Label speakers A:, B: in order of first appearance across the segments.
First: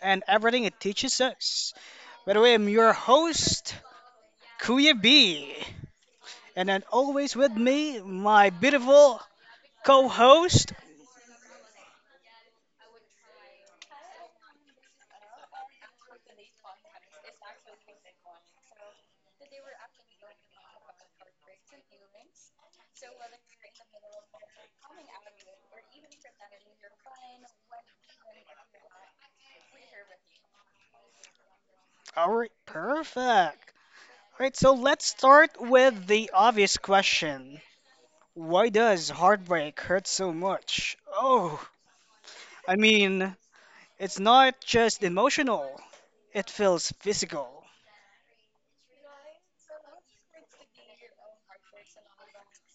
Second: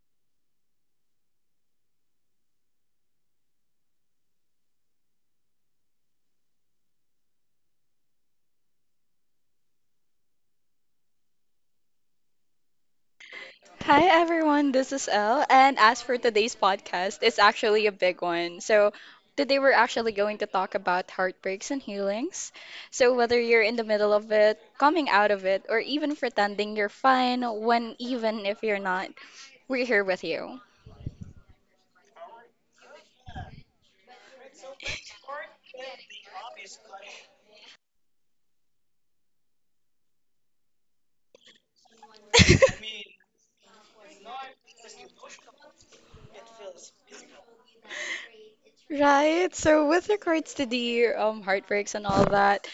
A: and everything it teaches us. By the way, I'm your host, Kuya B. And then always with me, my beautiful co host.
B: Hi everyone, this is Elle, and as for today's podcast, it's actually a big one. Today we're actually going to talk about heartbreaks and healings. So, whether you're in the middle of it, coming out of it, or even pretending you're fine when even if you're not, we're here with you.
A: All right, perfect. All right, so let's start with the obvious question. Why does heartbreak hurt so much? Oh, I mean, it's not just emotional, it feels physical.
B: Right, so with regards to the heartbreaks and all that,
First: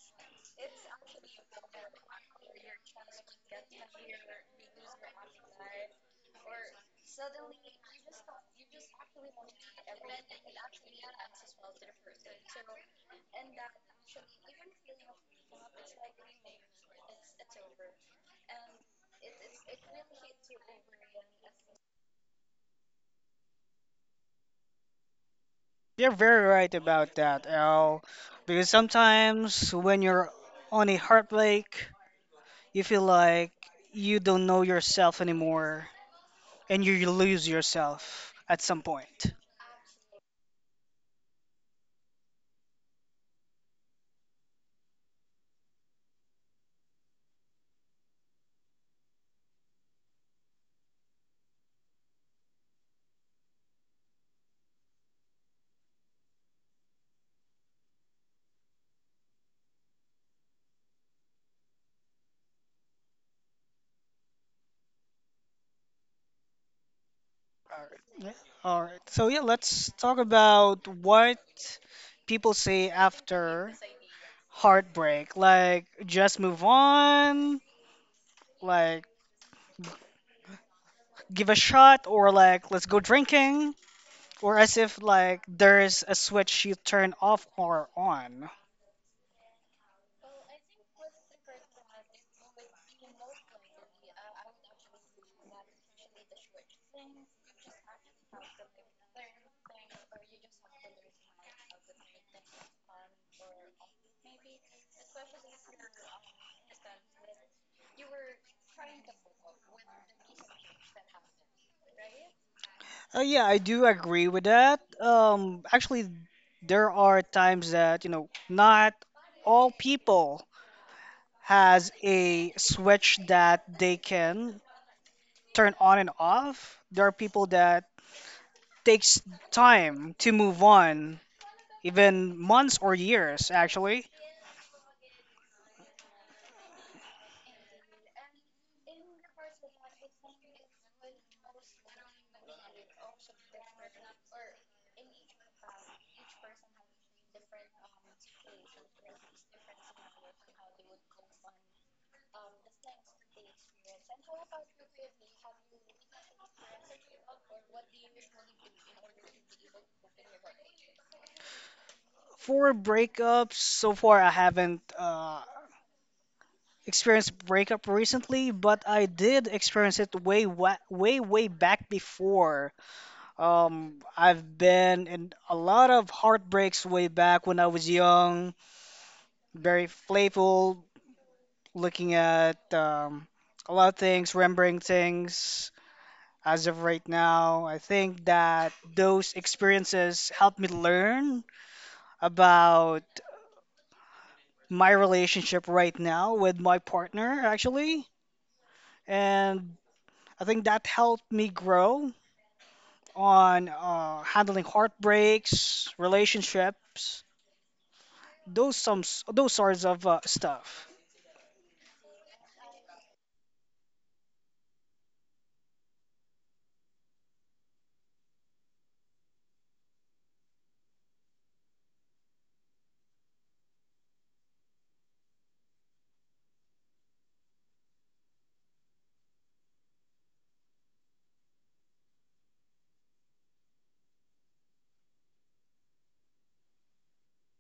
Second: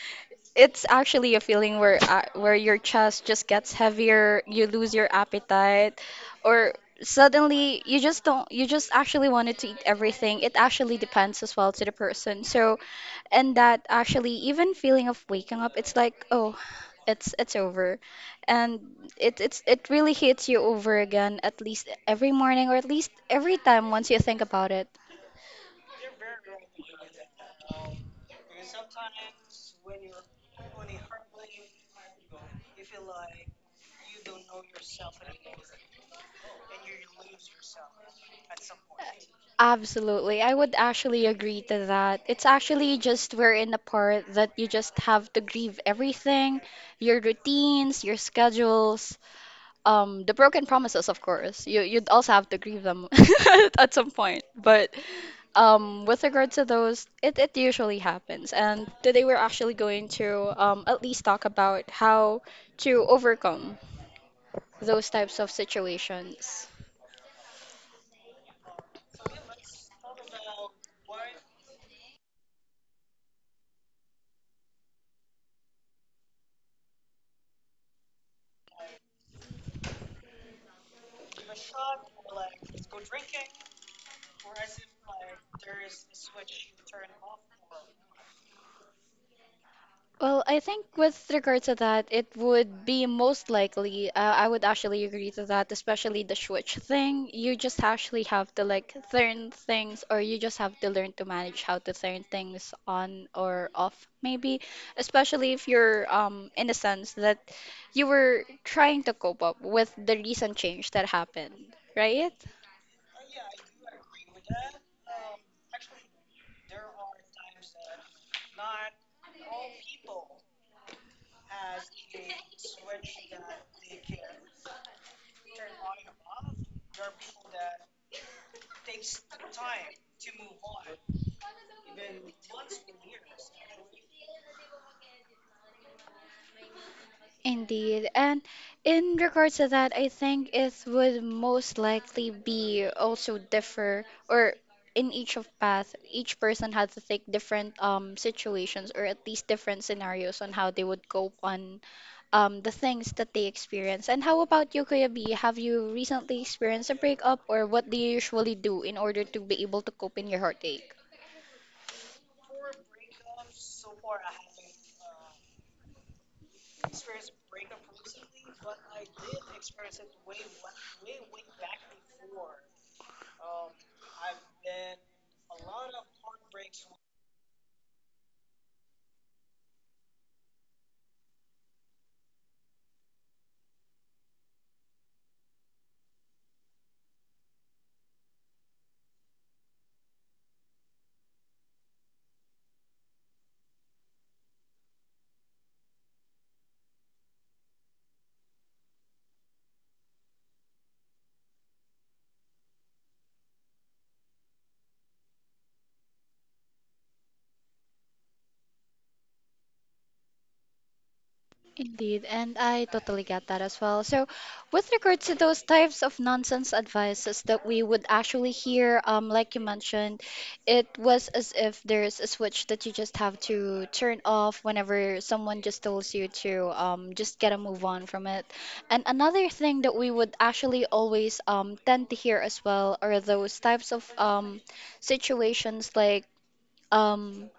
B: it's actually a feeling where where your chest just gets heavier, you lose your appetite, or suddenly you just don't you just actually wanted to eat everything. It actually depends as well to the person. So, and that actually even feeling of waking up, it's like, oh, it's over. And it really hits you over again at least every morning or at least every time once you think about it.
A: You're very right about that, Al. Because sometimes when you're on a heartbreak, you feel like you don't know yourself anymore and you lose yourself at some point.
B: Absolutely. I would actually agree to that. It's actually just we're in a part that you just have to grieve everything, your routines, your schedules, the broken promises, of course. You'd also have to grieve them at some point. But with regards to those, it usually happens. And today we're actually going to at least talk about how to overcome those types of situations.
A: Alright. Yeah. Alright. So, yeah, let's talk about what people say after heartbreak. Like, just move on, like, give a shot, or like, let's go drinking. Or as if like there's a switch you turn off or on.
B: Well, I think with regard to that, it would be most likely. I would actually agree to that, especially the switch thing. You just actually have to like turn things, or you just have to learn to manage how to turn things on or off, maybe. Especially if you're in a sense that you were trying to cope up with the recent change that happened, right?
A: Yeah, I do agree with that. Actually, there are times that you know not all people has a switch that they can turn on and off. There are people that takes time to move on, even months or years actually.
B: Indeed. And in regards to that, I think it would most likely be also differ or in each of path, each person had to take different situations or at least different scenarios on how they would cope on the things that they experience. And how about you, Kuya B? Have you recently experienced a breakup or what do you usually do in order to be able to cope in your heartache?
A: For breakups, so far I haven't experienced breakup recently, but I did experience it way way back before. I've been in a lot of heartbreaks way back when I was young, very playful, looking at a lot of things, remembering things. As of right now, I think that those experiences helped me learn about my relationship right now with my partner, actually. And I think that helped me grow on handling heartbreaks, relationships, those some those sorts of stuff.
B: Indeed, and I totally get that as well. So, with regards to those types of nonsense advices that we would actually hear, like you mentioned, it was as if there's a switch that you just have to turn off whenever someone just tells you to just get a move on from it. And another thing that we would actually always tend to hear as well are those types of situations like um,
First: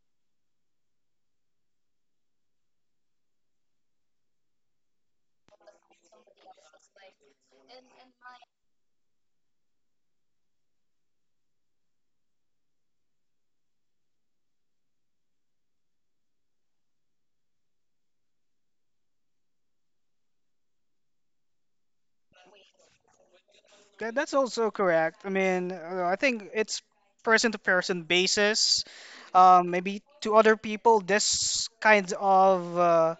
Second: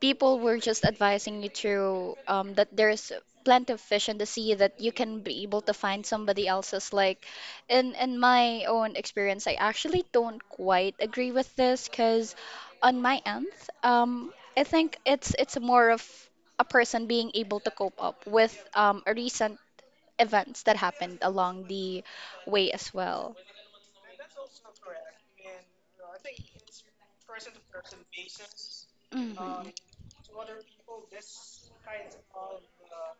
B: people were just advising you to that there's plenty of fish in the sea that you can be able to find somebody else's like in my own experience I actually don't quite agree with this because on my end I think it's more of a person being able to cope up with recent events that happened along the way as well.
A: That's also correct. I mean, I think it's person to person basis.
B: Mm.
A: Maybe to other people, this kind of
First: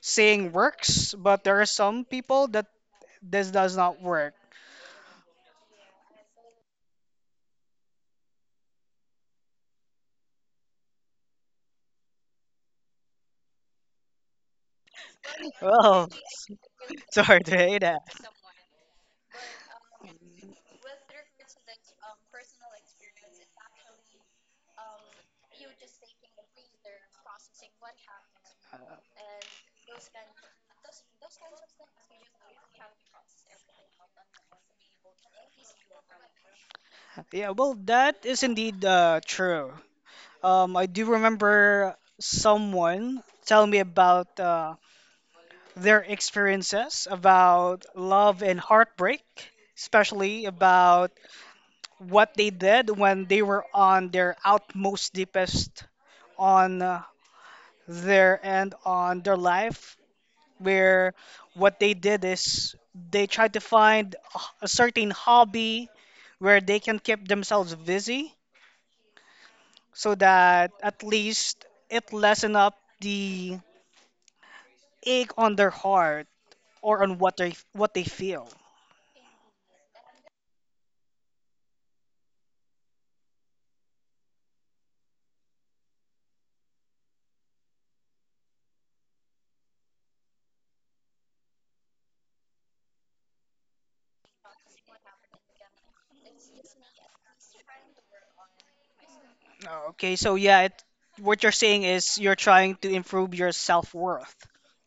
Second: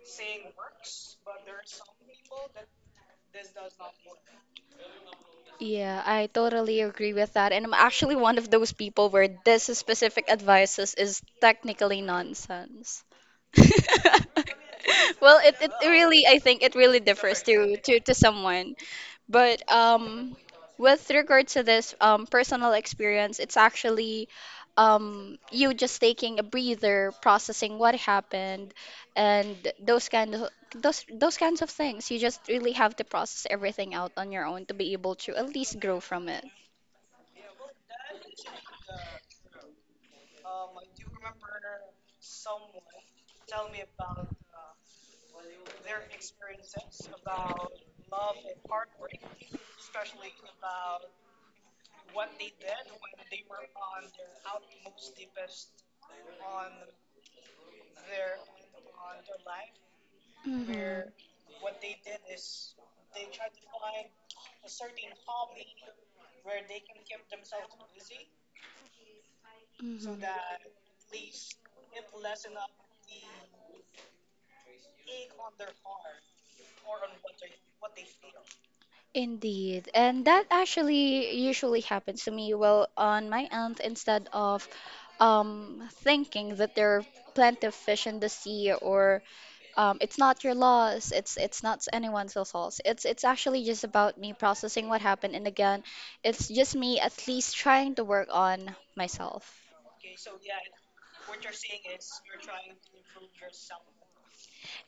A: saying works, but there are some people that this does not work.
B: Yeah, I totally agree with that. And I'm actually one of those people where this specific advice is technically nonsense. Well, it
A: Well,
B: really, I think it really
A: sorry
B: differs
A: to hear that.
B: to someone. But with regard to this personal experience, it's actually you just taking a breather, processing what happened,
A: Uh,
B: and those kind of those kinds of things. You just really have to process everything out on your own to be able to at least grow from it.
A: Yeah, well, that is indeed true. I do remember someone telling me about their experiences about love and heartbreak, especially about what they did when they were on their outmost deepest on their end on their life,
B: Mhm.
A: where what they did is they tried to find a certain hobby where they can keep themselves busy so
B: Mhm.
A: that at least it lessen up the ache on their heart or on what they feel.
B: Indeed. And that actually usually happens to me. Well, on my end, instead of thinking that there are plenty of fish in the sea or it's not your loss. It's not anyone's loss. It's actually just about me processing what happened, and again, it's just me at least trying to work on myself.
A: Oh, okay, so yeah, what you're saying is you're trying to improve your self worth.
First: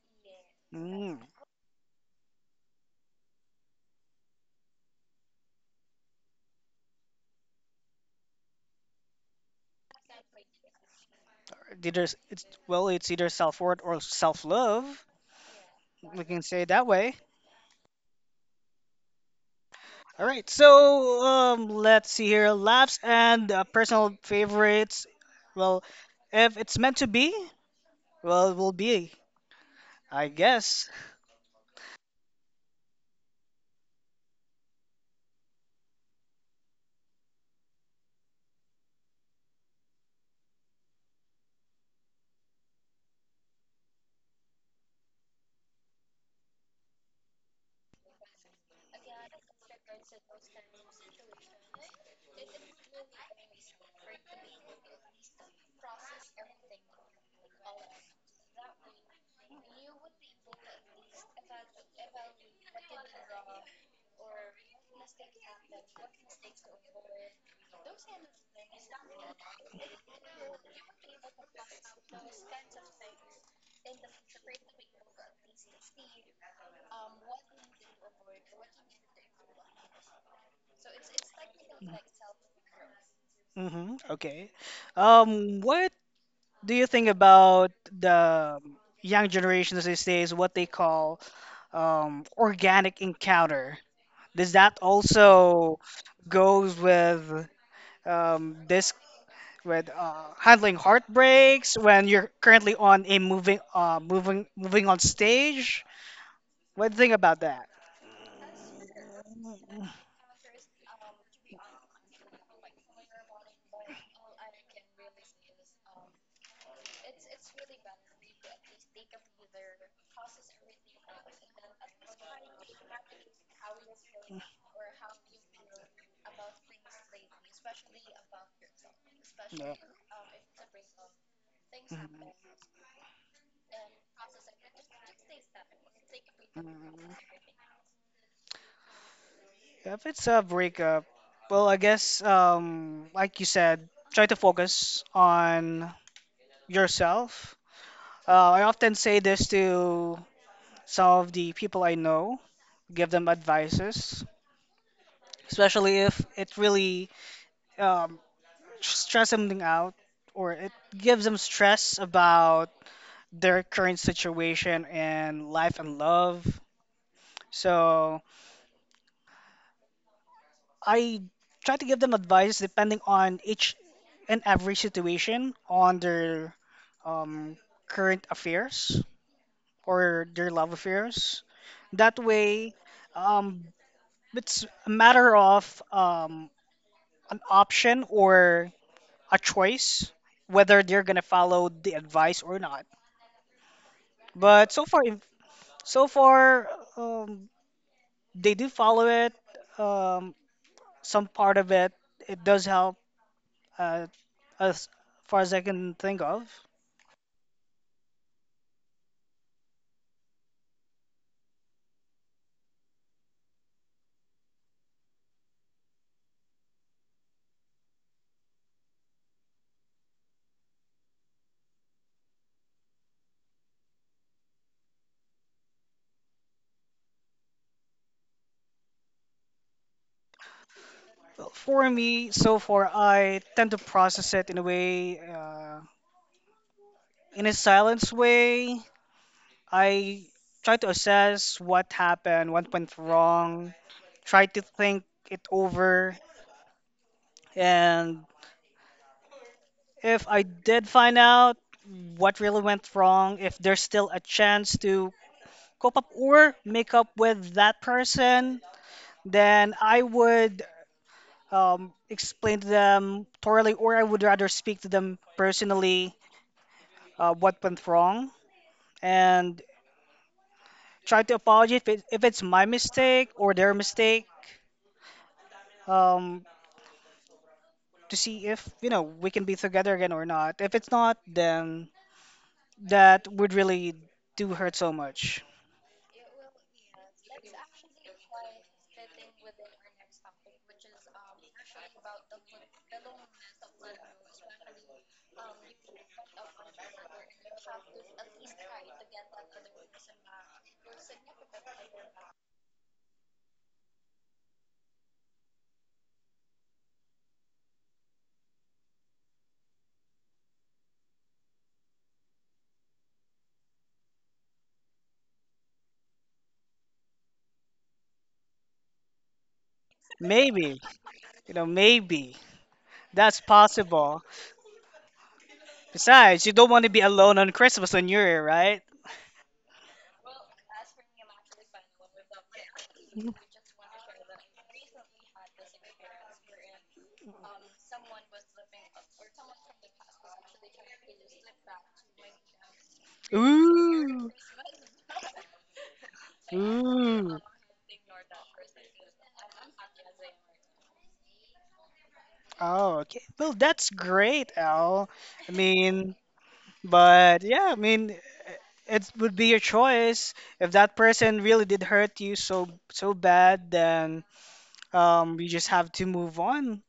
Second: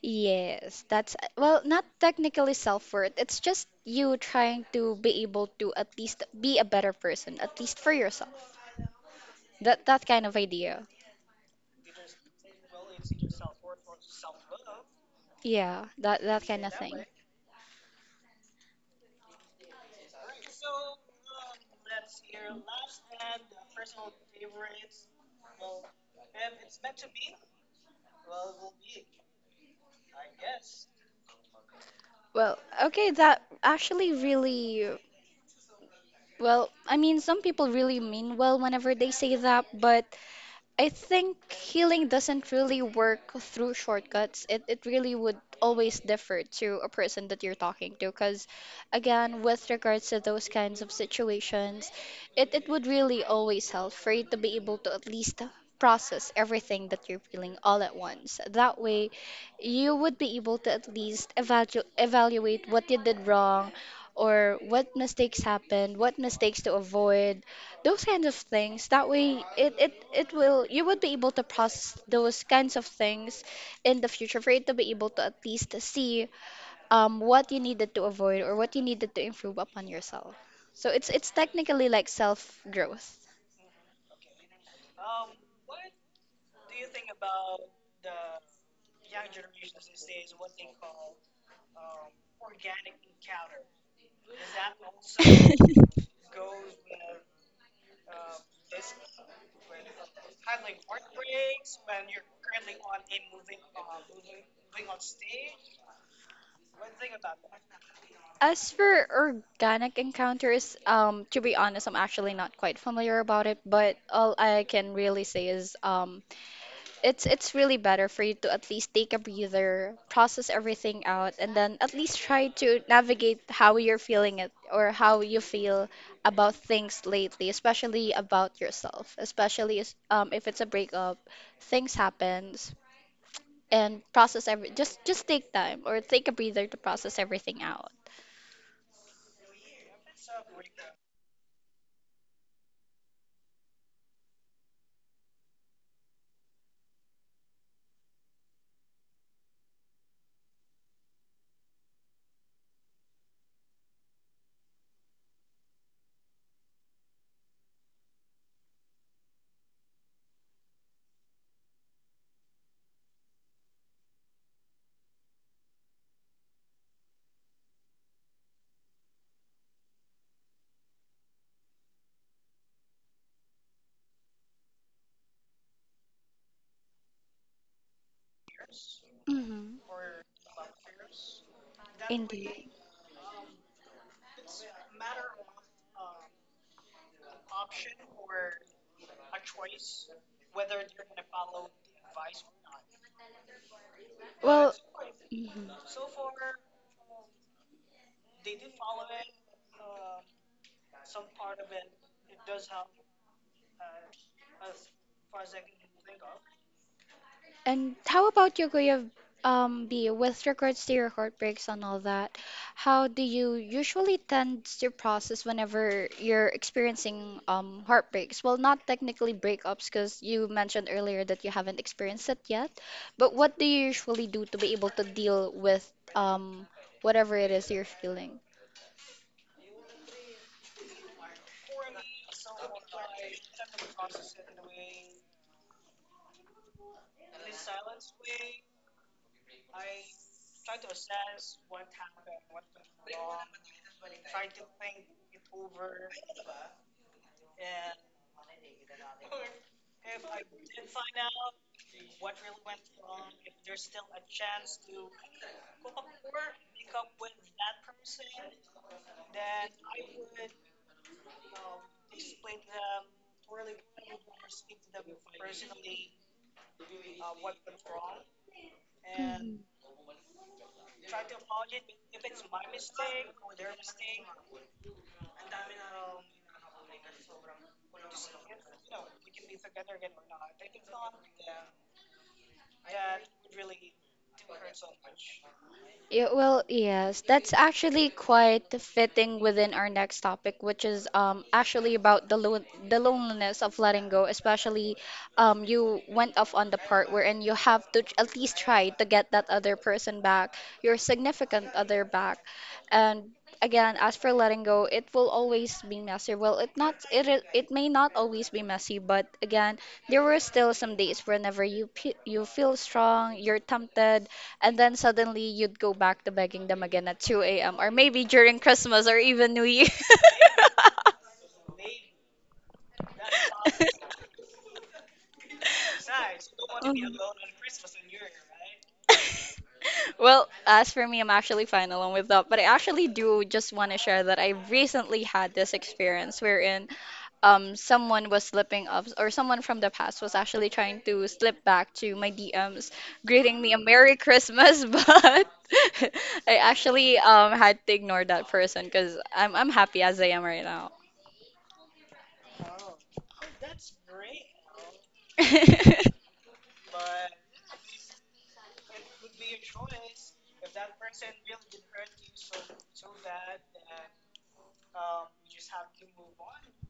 B: Yes, that's
A: Mm.
B: well, not technically self-worth. It's just you trying to be able to at least be a better person, at least for yourself. That kind of idea.
A: Either it's well, it's either self worth or self love.
B: Yeah, that
A: We can
B: that
A: say
B: kind
A: it
B: of
A: that
B: thing.
A: way. All right, so let's see here. Laughs and personal favorites. Well, if it's meant to be, well, it will be, I guess.
B: Well, okay, that actually really well, I mean, some people really mean well whenever they say that, but I think healing doesn't really work through shortcuts. It really would always differ to a person that you're talking to because again, with regards to those kinds of situations, it would really always help for you to be able to at least process everything that you're feeling all at once. That way, you would be able to at least evaluate what you did wrong or what mistakes happened, what mistakes to avoid, those kinds of things that way it will you would be able to process those kinds of things in the future for you to be able to at least see what you needed to avoid or what you needed to improve upon yourself so it's technically like self growth.
A: Hmm, okay. What do you think about the young generations these days, what they call organic encounter? Does that also goes with this with handling heartbreaks when you're currently on a moving on stage? What do you think about that?
B: As for organic encounters, to be honest, I'm actually not quite familiar about it, but all I can really say is it's really better for you to at least take a breather, process everything out, and then at least try to navigate how you're feeling it or how you feel about things lately, especially about yourself,
A: Yeah.
B: especially if it's a breakup, things
A: Mhm.
B: happens, and process every just take time or take a breather to
A: Mhm.
B: process everything out.
A: Yeah, if it's a breakup, well, I guess, like you said, try to focus on yourself. Uh, I often say this to some of the people I know, give them advices, especially if it really um, stress something out or it gives them stress about their current situation and life and love. So I try to give them advice depending on each and every situation on their um, current affairs
B: Hmm.
A: or their love affairs. That
B: Indeed.
A: way, um, it's a matter of um, an option or a choice whether they're gonna follow the advice or not. But
B: Well,
A: so far,
B: mhm.
A: so far, um, they do follow it. Um, some part of it, it does help uh, as far as I can think of.
B: And how about your way of B with regards to your heartbreaks and all that? How do you usually tend to process whenever you're experiencing heartbreaks? Well, not technically breakups because you mentioned earlier that you haven't experienced it yet, but what do you usually do to be able to deal with um whatever it is you're feeling?
A: Well, for me, so far, I tend to process it in a way, in a silence way. I try to assess what happened, what went wrong, try to think it over, and if I did find out what really went wrong, if there's still a chance to cope up or make up with that person, then I would explain to them thoroughly, or I would rather speak to them personally what went wrong and try to apologize if it's my mistake or their mistake um, to see if we can be together again or not. If it's not, then that would really do hurt so much.
B: Yeah, well, yes, that's actually quite fitting within our next topic, which is actually about the loneliness of letting go, especially you went off on the part wherein you have to at least try to get that other person back, your significant other back. And again, as for letting go, it will always be messy. Well, it may not always be messy, but again, there were still some days whenever you feel strong, you're tempted and then suddenly you'd go back to begging them again at 2 a.m. or maybe during Christmas or even New Year.
A: Maybe maybe that's possible. Besides, you don't want to be alone on Christmas and New Year, right?
B: Well, as for me, I'm actually fine along with that. But I actually do just want to share that I recently had this experience wherein someone was slipping up or someone from the past was actually trying to slip back to my DMs greeting me a Merry
A: Ooh,
B: Christmas but I actually
A: ooh.
B: had to ignore that person because I'm happy as I am right now.
A: Oh, okay. Well, that's great, Al. I mean, but yeah, I mean, it would be your choice. If that person really did hurt you so so bad, then you just have to move on,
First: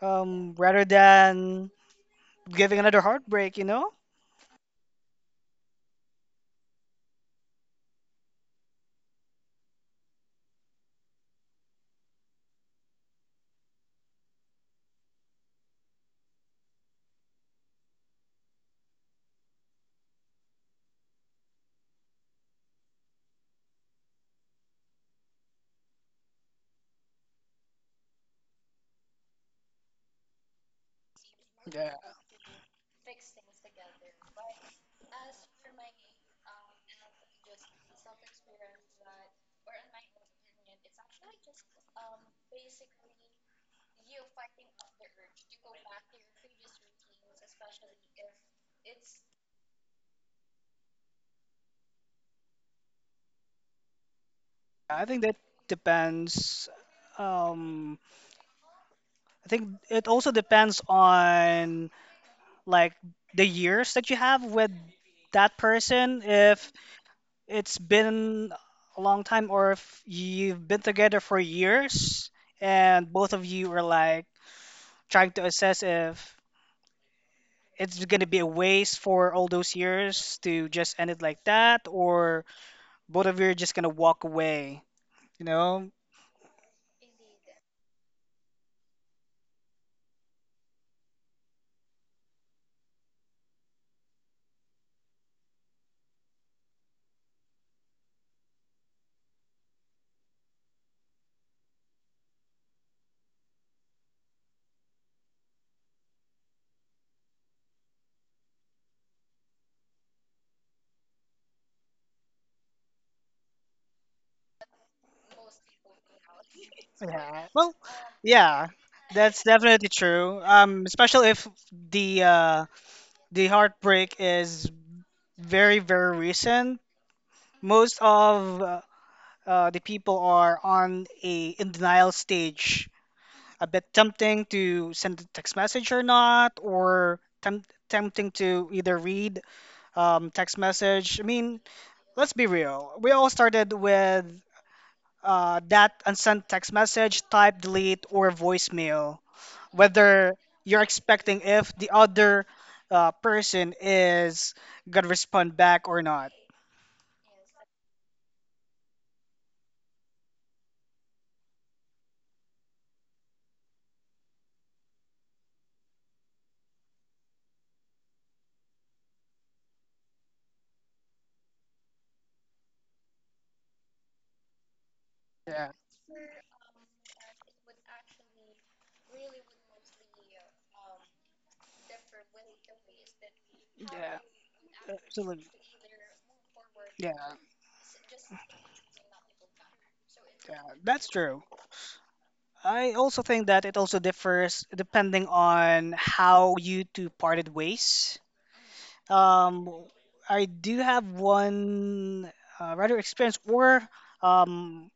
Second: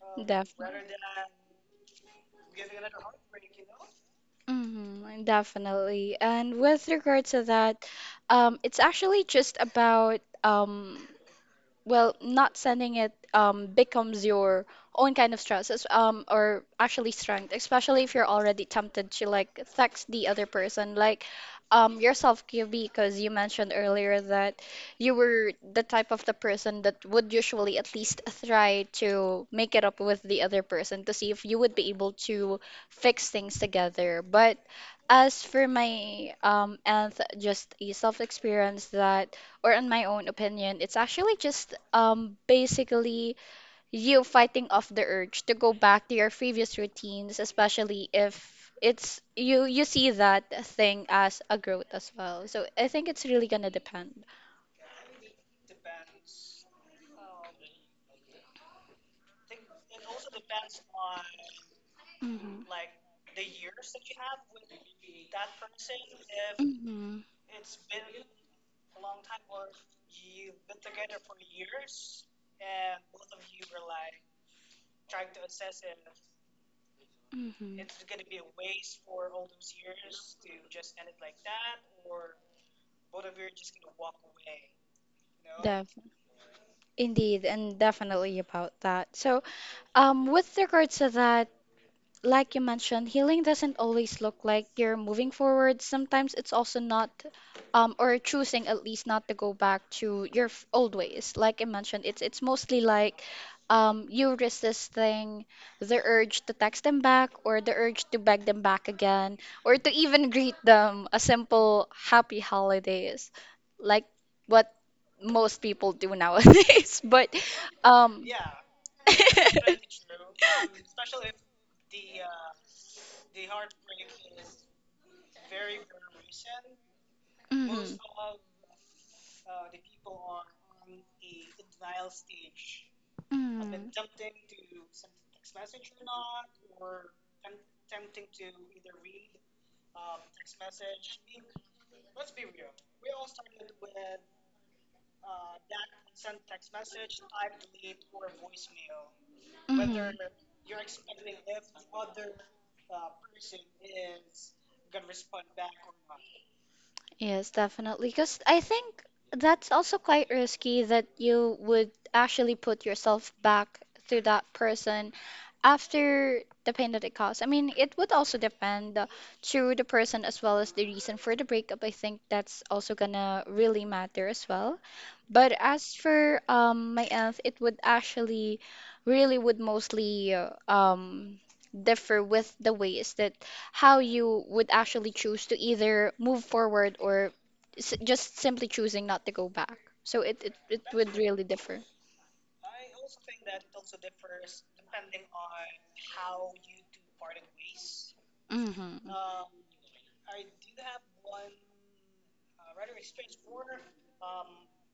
B: Def
A: rather than giving another heartbreak, you know?
B: Mhm, definitely. And with regard to that, it's actually just about well, not sending it becomes your own kind of stress, or actually strength, especially if you're already tempted to like text the other person, like yourself, QB, because you mentioned earlier that you were the type of the person that would usually at least try to make it up with the other person to see if you would be
A: Yeah,
B: able to fix things together. But as for my and just a self experience that or in my own opinion, it's actually just basically you fighting off the urge to go back to your previous routines, especially if it's you you see that thing as a growth as well. So I think it's really gonna depend.
A: I think that depends. Um, I think it also depends on
B: Mm-hmm.
A: like the years that you have with that person. If
B: Mm-hmm.
A: it's been a long time, or if you've been together for years and both of you are like trying to assess if
B: Mm-hmm.
A: it's gonna be a waste for all those years to just end it like that, or both of you are just gonna walk away, you know?
B: Def- Indeed, and definitely about that. So, with regards to that, like you mentioned, healing doesn't always look like you're moving forward. Sometimes it's also not, or choosing at least not to go back to old ways. Like I mentioned, it's mostly like, you resisting the urge to text them back or the urge to beg them back again or to even greet them a simple happy holidays, like what most people do nowadays. But,
A: Yeah. Well,
B: um,
A: yeah. That's definitely true. Especially if the uh, the heartbreak is very, very recent.
B: Mhm.
A: Most of the people are on a in denial stage,
B: with
A: a bit
B: Mm,
A: tempting to send a text message or not, or tempting to either read text message. I mean, let's be real. We all started with that unsent text message, type, delete, or voicemail.
B: mm-hmm.
A: Whether you're expecting if the other person is gonna respond back or not.
B: Yes, definitely. Because I think that's also quite risky that you would actually put yourself back to that person after the pain that it caused. I mean, it would also depend to the person as well as the reason for the breakup. I think that's also gonna really matter as well. But
A: Yeah,
B: as for my aunt, it would actually really would mostly differ with the ways that how
A: yeah,
B: you would actually
A: absolutely.
B: choose to either move forward
A: Yeah,
B: or s just simply choosing not to go back. So
A: yeah,
B: it
A: that's
B: would
A: true.
B: really differ.
A: I also think that it also differs depending on how you two parted ways.
B: Mm-hmm.
A: Um, I do have one rather experience, or um,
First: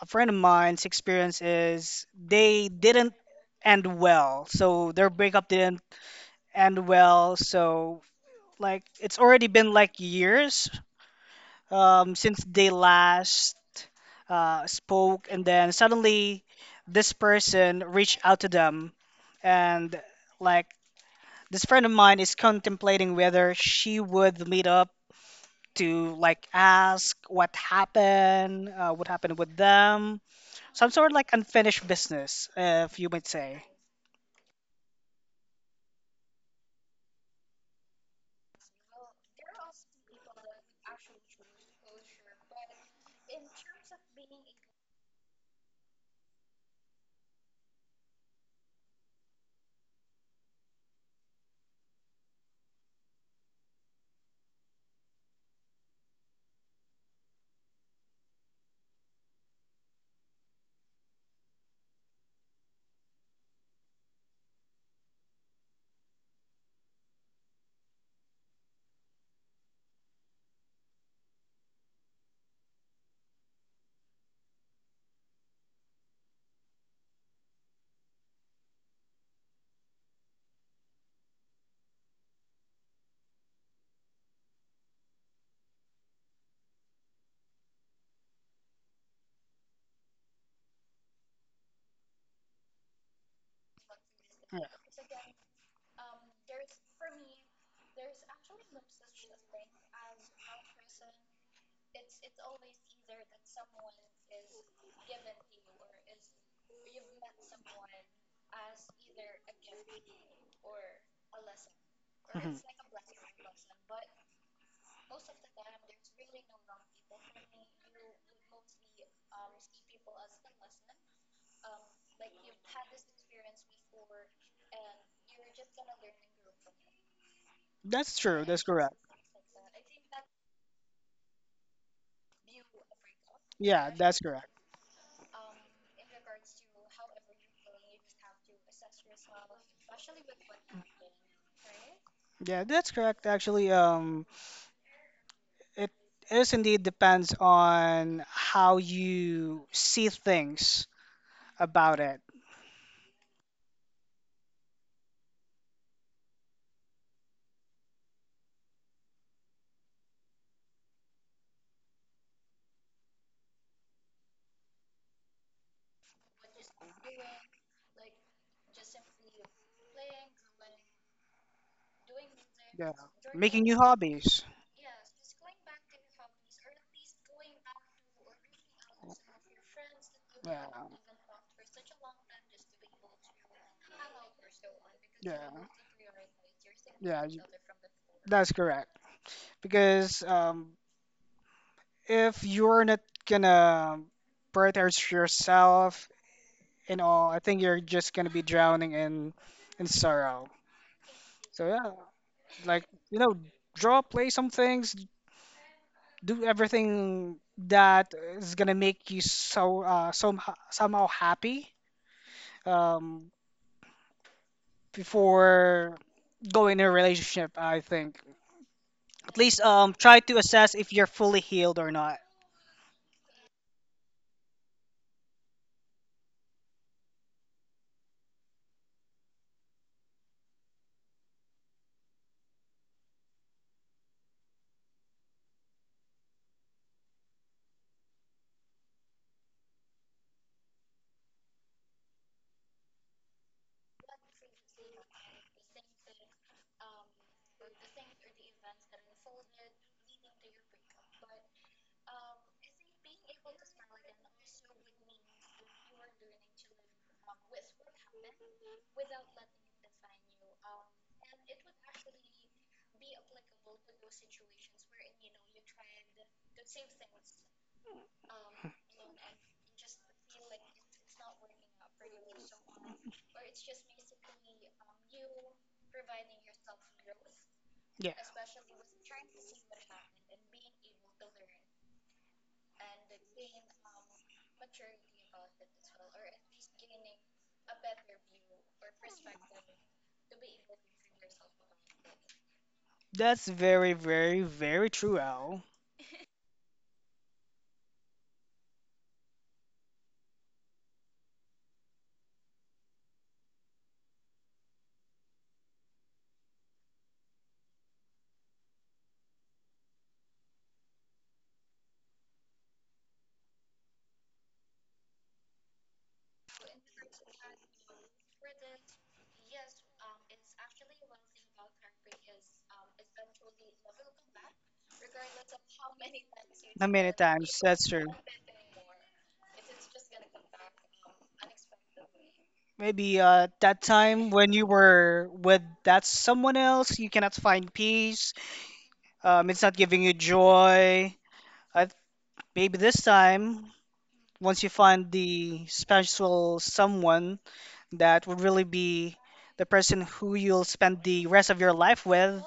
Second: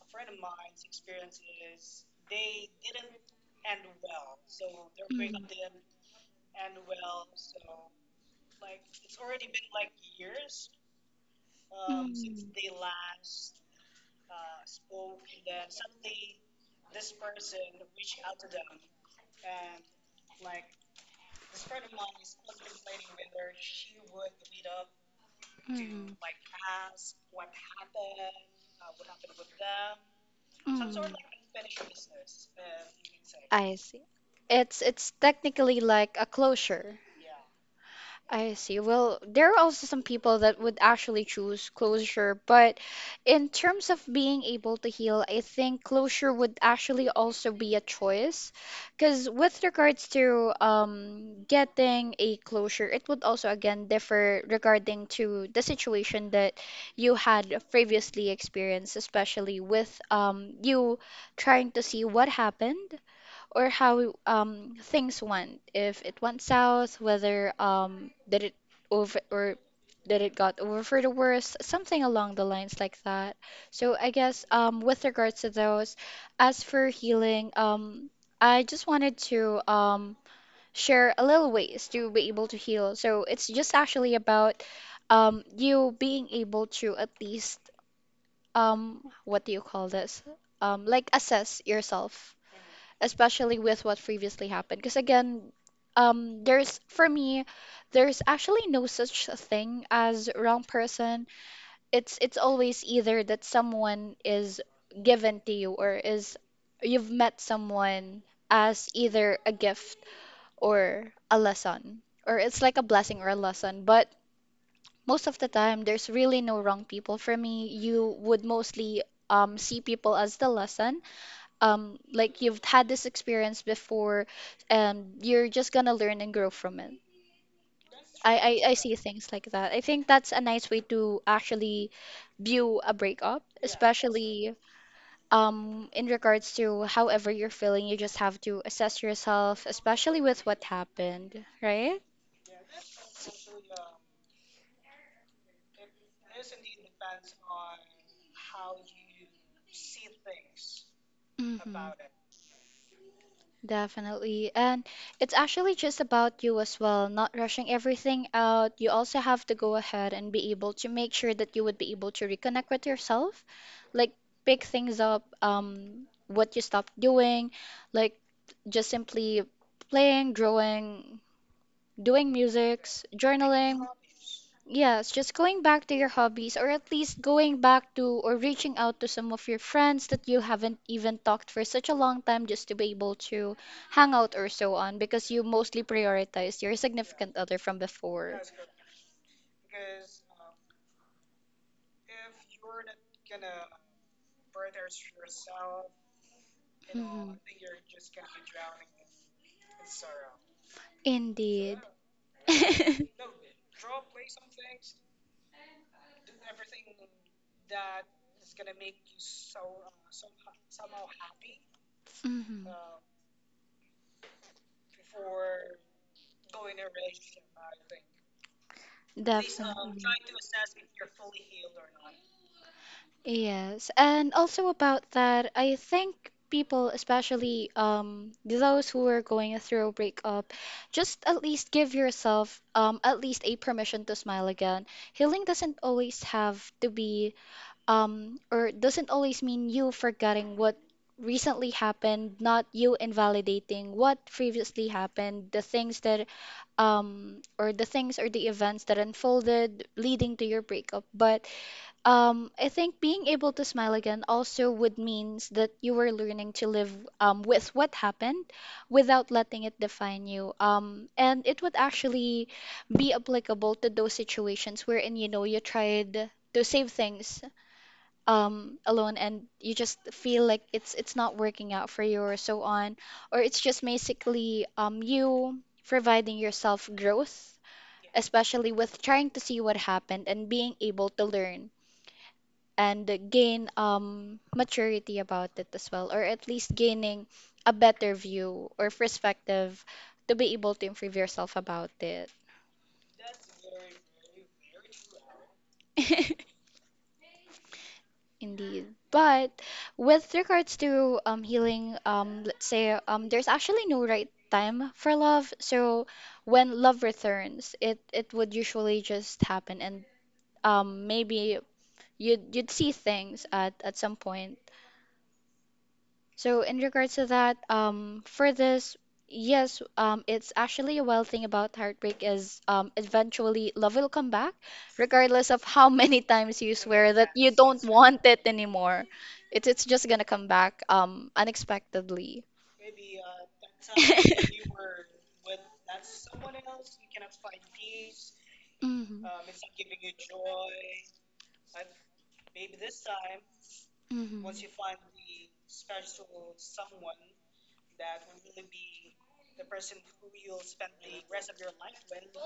A: a friend of mine's experience is they didn't end
B: Mm-hmm.
A: well, so their breakup didn't end well. So like it's already been like years, since they
B: Mm-hmm.
A: last spoke, and then suddenly this person reached out to them, and like this friend of mine is contemplating whether she would meet up to like ask what happened with them, some sort of like unfinished business, if you might say.
B: I see. It's technically like a closure. I see. Well, there are also some people that would actually choose closure, but in terms of being able to heal, I think closure would actually also be a choice. Because with regards to getting a closure, it would also again differ regarding to the situation that you had previously experienced, especially with you trying to see what happened or how things went if it went south whether did it over or did it got over for the worse, something along the lines like that. So I guess with regards to those, as for healing, I just wanted to share a little ways to be able to heal. So it's just actually about you being able to at least, what do you call this, like assess yourself, especially with what previously happened. Because again, there's, for me, there's actually no such a thing as wrong person. It's always either that someone is given to you or is you've met someone as either a gift or a lesson, or
A: Yeah. Mhm.
B: it's like a blessing or a lesson. But most of the time, there's really no wrong people. For me, you would mostly see people as the lesson, like you've had this experience before and you're just gonna learn and grow from it.
A: That's
B: I,
A: true. That's
B: I see
A: correct.
B: things like that. I think that's a nice way to actually view a breakup,
A: Yeah, that's correct.
B: especially in regards to however you're feeling. You just have to assess yourself, especially with what happened, right?
A: Yeah, that's correct. Actually, it is indeed depends on how you see things
B: Mhm.
A: about it.
B: Definitely. And it's actually just about you as well, not rushing everything out. You also have to go ahead and be able to make sure that you would be able to reconnect with yourself, like pick things up, what you stopped doing, like just simply playing, drawing, doing
A: Yeah.
B: musics,
A: Making new
B: journaling.
A: hobbies.
B: Yes, just going back to your hobbies, or at least going back to or reaching out to some of your friends that you
A: Yeah.
B: haven't even talked for such a long time just to be able to hang out or so on, because
A: Yeah.
B: you mostly prioritize your
A: Yeah.
B: significant other from before.
A: That's correct. Because if you're not gonna prioritize yourself and all,
B: Mhm.
A: I think you're just gonna be drowning in sorrow. So
B: Indeed.
A: yeah, like draw, play some things, do everything that is gonna make you so somehow happy
B: Mhm.
A: um, before going in a relationship. I think at least
B: Definitely.
A: try to assess if you're fully healed or not.
B: Yes, and also about that, I think people, especially those who are going through a breakup, just at least give yourself at least a permission to smile again. Healing doesn't always have to be or doesn't always mean you forgetting what recently happened, not you invalidating what previously happened, the things that or the things or the events that unfolded leading to your breakup, but I think being able to smile again also would means that you were learning to live, with what happened without letting it define you. And it would actually be applicable to those situations wherein you know you tried to save things alone and you just feel like it's not working out for you or so on, or it's just basically you providing yourself growth,
A: Yeah,
B: especially with trying to see what happened and being able to learn and gain maturity about it as well, or at least gaining a better view or perspective to be able to improve yourself about it.
A: that's very, very, very true, Al.
B: Indeed. But with regards to healing, let's say, there's actually no right time for love. So when love returns, it would usually just happen, and maybe you'd see things at some point. So in regards to that, for this, yes, it's actually a well thing about heartbreak is, eventually love will come back, regardless of how many times you
A: How many
B: swear that you
A: times?
B: don't
A: That's true.
B: want it anymore. It's just gonna come back unexpectedly.
A: Maybe that time when you were with that someone else, you cannot find peace.
B: Mhm.
A: It's not giving you joy. I, th- Maybe this time,
B: Mhm.
A: once you find the special someone that would really be the person who you'll spend the rest of your life with,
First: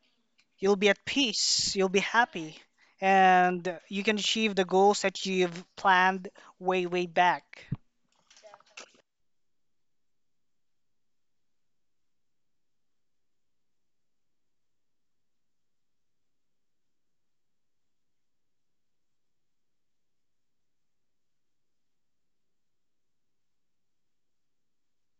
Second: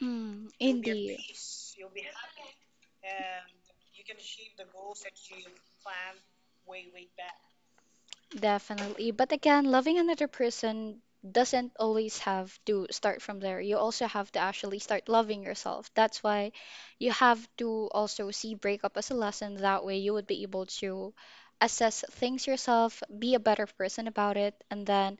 B: Mm,
A: you'll be at
B: indeed.
A: peace, you'll be happy, and you can achieve the goals that you've planned way, way back.
B: Definitely. But again, loving another person doesn't always have to start from there. You also have to actually start loving yourself. That's why you have to also see breakup as a lesson. That way, you would be able to assess things yourself, be a better person about it, and then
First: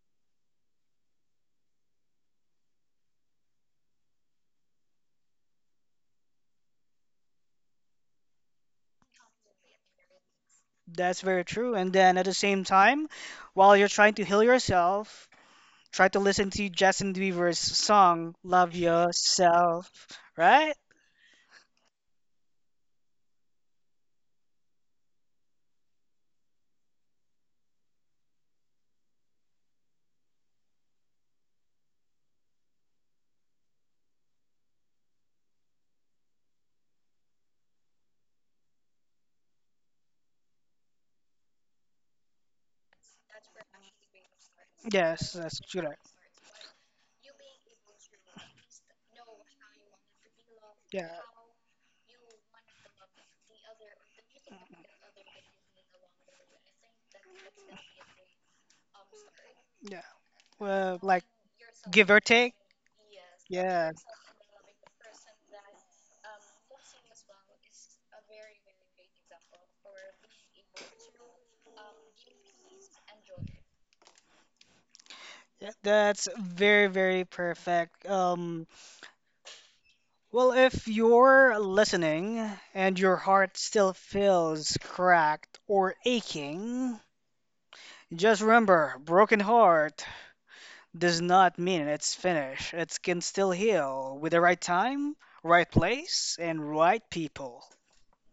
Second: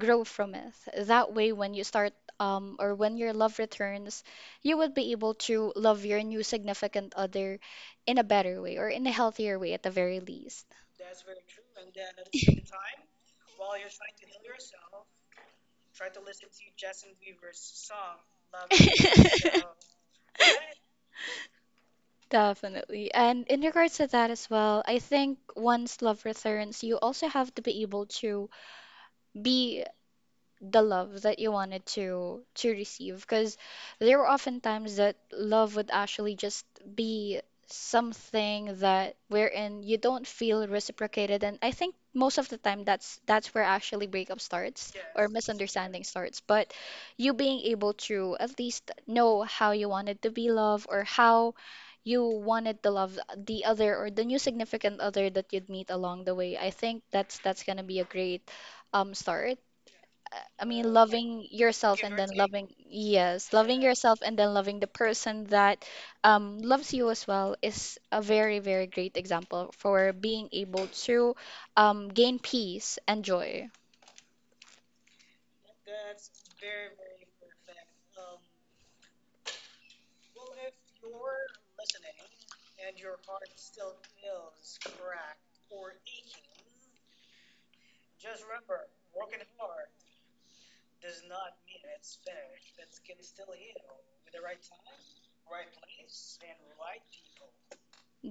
B: grow from it. That way, when you start, or when your love returns, you would be able to love your new significant other in a better way or in a healthier way at the very least.
A: That's very true. And then at the same time, while you're trying to heal yourself, try to listen to Justin Bieber's song, Love Yourself, right?
B: Definitely. And in regards to that as well, I think once love returns, you also have to be able to be the love that you wanted to receive, because there were often times that love would actually just be something that wherein you don't feel reciprocated, and I think most of the time that's where actually breakup starts or
A: Yes, that's
B: misunderstanding
A: correct.
B: starts. But you being able to at least know how you wanted to be loved, or
A: Yeah,
B: how you wanted to love the other or the new significant other that you'd meet along the way, I think that's gonna be a great start.
A: yeah.
B: I mean,
A: Well, like
B: loving yourself
A: give
B: and
A: or
B: then
A: take.
B: loving, yes, loving
A: Yeah,
B: yourself and then loving the person that loves you as well is a very, very great example for being able to gain peace and joy.
A: yeah, that's very, very perfect. Well, if you're listening and your heart still feels cracked or aching, just remember, broken heart does not mean it's finished. It can still heal with the right time, right place, and right people.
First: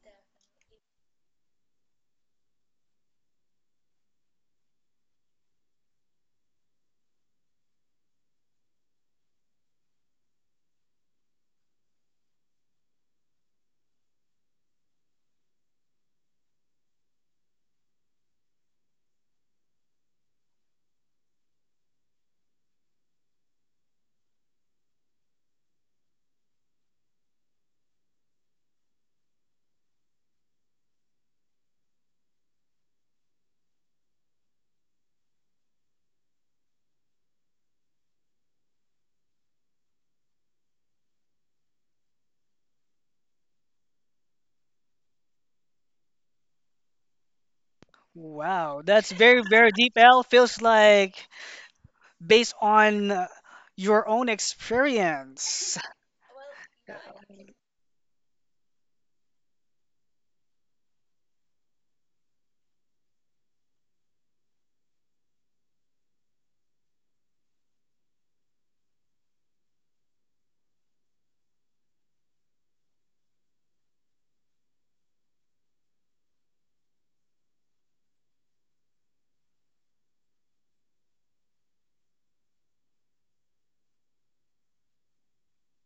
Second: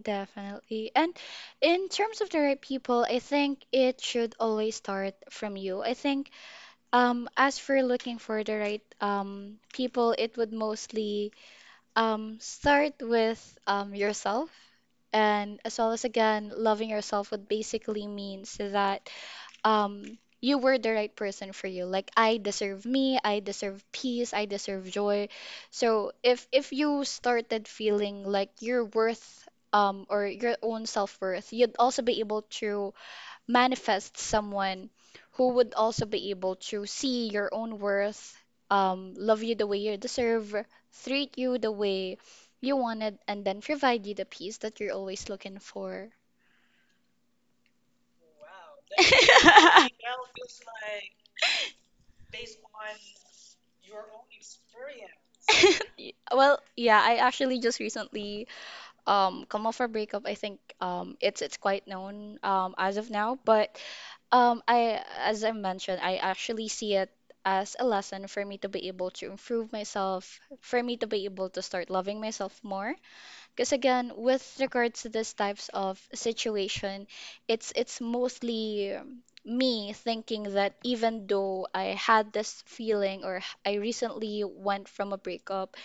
B: Definitely. And in terms of the right people, I think it should always start from you. I think as for looking for the right people, it would mostly start with yourself. And as well as again, loving yourself would basically means that you were the right person for you. Like I deserve me, I deserve peace, I deserve joy. So if you started feeling like your worth, or your own self worth, you'd also be able to manifest someone who would also be able to see your own worth, love you the way you deserve, treat you the way you wanted, and then provide you the peace that you're always looking for.
A: Wow, that's very, very deep, L. Feels like based on your own experience,
B: Well, yeah, I actually just recently come off a breakup. I think it's quite known as of now, but um, I, as I mentioned, I actually see it as a lesson for me to be able to improve myself, for me to be able to start loving myself more. Because again, with regards to these types of situation, it's mostly me thinking that even though I had this feeling or I recently went from a breakup,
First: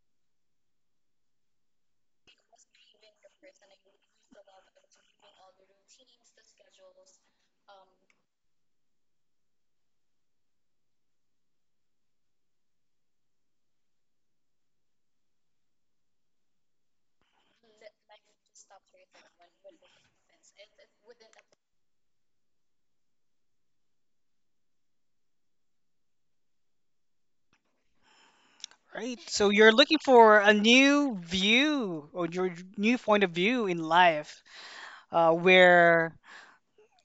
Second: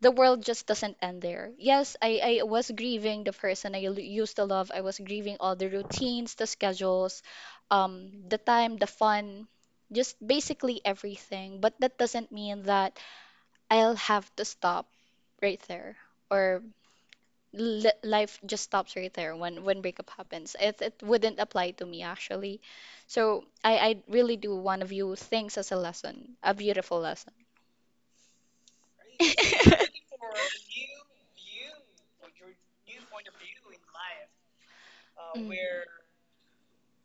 B: the world just doesn't end there. Yes, I was grieving the person I used to love. I was grieving all the routines, the schedules, the time, the fun, just basically everything. But that doesn't mean that I'll have to stop right there, or li life just stops right there when breakup happens. It wouldn't apply to me actually. So I really do want to view things as a lesson, a beautiful lesson.
A: right? So you're looking for a new view or your new point of view in life,
B: Mm.
A: where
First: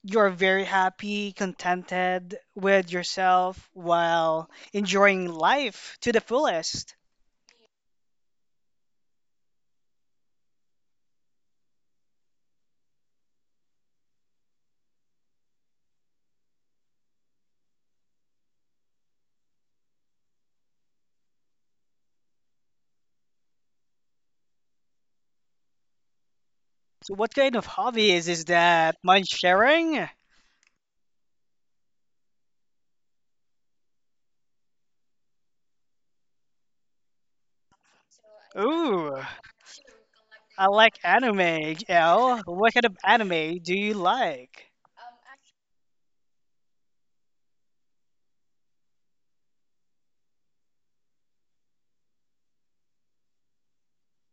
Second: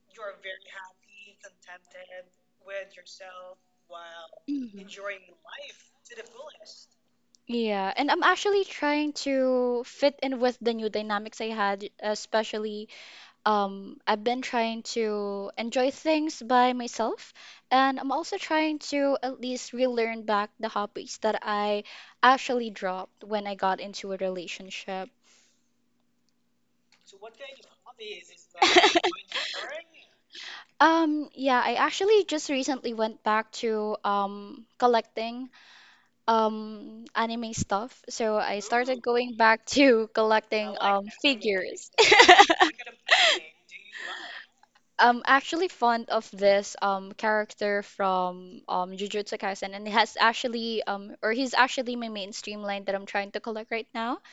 A: you're very happy, contented with yourself while
B: Mhm.
A: enjoying life to the fullest.
B: Yeah, and I'm actually trying to fit in with the new dynamics I had, especially I've been trying to enjoy things by myself, and I'm also trying to at least relearn back the hobbies that I actually dropped when I got into a relationship.
A: So what kind of hobby is that? Mind sharing?
B: Yeah, I actually just recently went back to collecting anime stuff. So I started
A: Ooh.
B: going back to
A: I
B: collecting
A: like anime,
B: figures.
A: yo. What kind of anime do you like?
B: I'm actually fond of this character from Jujutsu Kaisen, and he has actually or he's actually my mainstream line that I'm trying to collect right now.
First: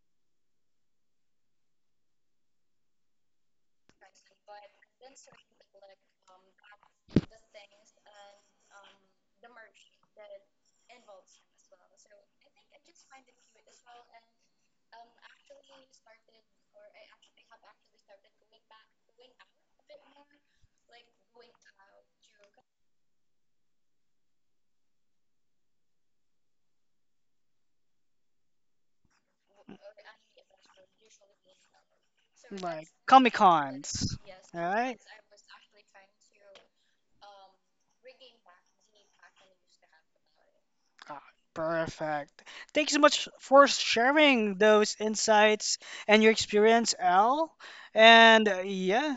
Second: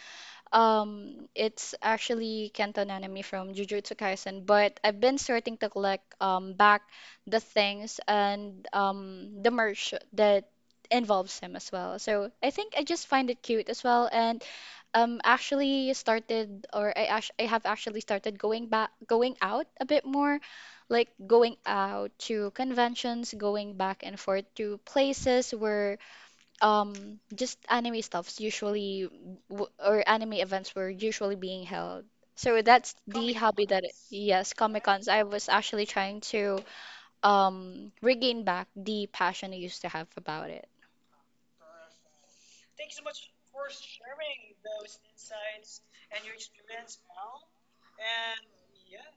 B: It's actually Kento Nanami from Jujutsu Kaisen, but I've been starting to collect back the things and the merch that involves him as well. So I think I just find it cute as well, and actually started, or I have actually started going back, going out a bit more, like going out to conventions, going back and forth to places where just anime stuffs usually or anime events were usually being held, so
A: Like
B: that's the
A: Comic
B: hobby that,
A: Cons.
B: yes, Comic
A: Alright?
B: Cons. I was actually trying to regain back the passion I used to have about it.
A: Ah, perfect. Thank you so much for sharing those insights and your experience, Al. And yeah,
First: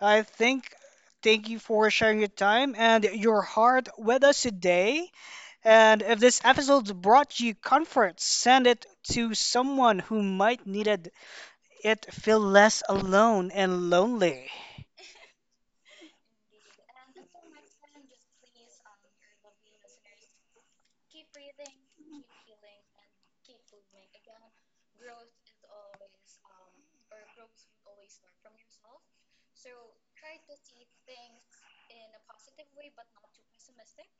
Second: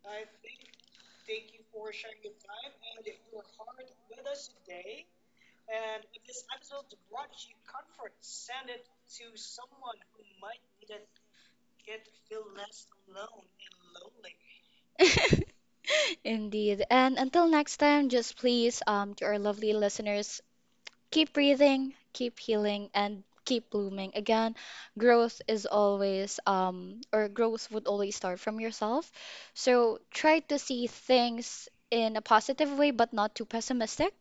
A: I think thank you for sharing your time and your heart with us today. And if this episode brought you comfort, send it to someone who might need it feel less alone and lonely.
B: Indeed. And until next time, just please, to our lovely listeners, keep breathing, keep healing, and keep blooming. Again, growth is always, or growth would always start from yourself. So try to see things in a positive way, but not too pessimistic.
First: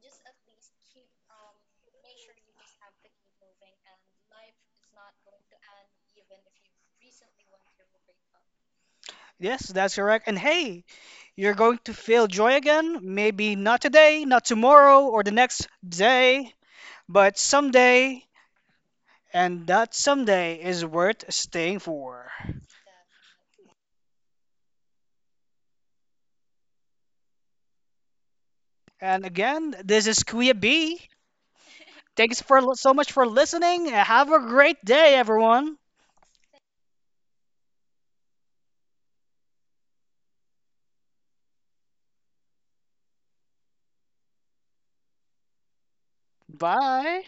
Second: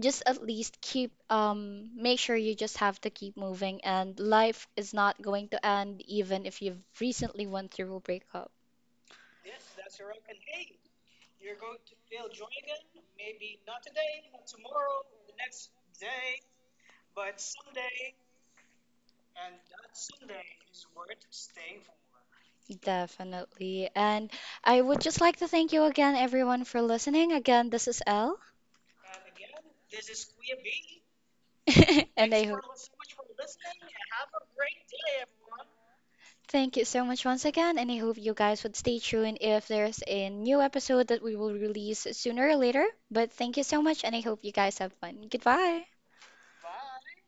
B: Just at least keep, make sure you just have to keep moving, and life is not going to end, even if you've recently went through a breakup.
A: Yes, that's correct. And hey, you're going to feel joy again. Maybe not today, not tomorrow, or the next day, but someday. And that someday is worth staying for.
B: Definitely. And I would just like to thank you again, everyone, for listening. Again, this is Elle.
A: And again, this is Kuya B.
B: And
A: Thanks
B: I hope.
A: for so much for listening. Have a great day, everyone.
B: Thank you so much once again, and I hope you guys would stay tuned if there's a new episode that we will release sooner or later. But thank you so much, and I hope you guys have fun. Goodbye.
A: Bye.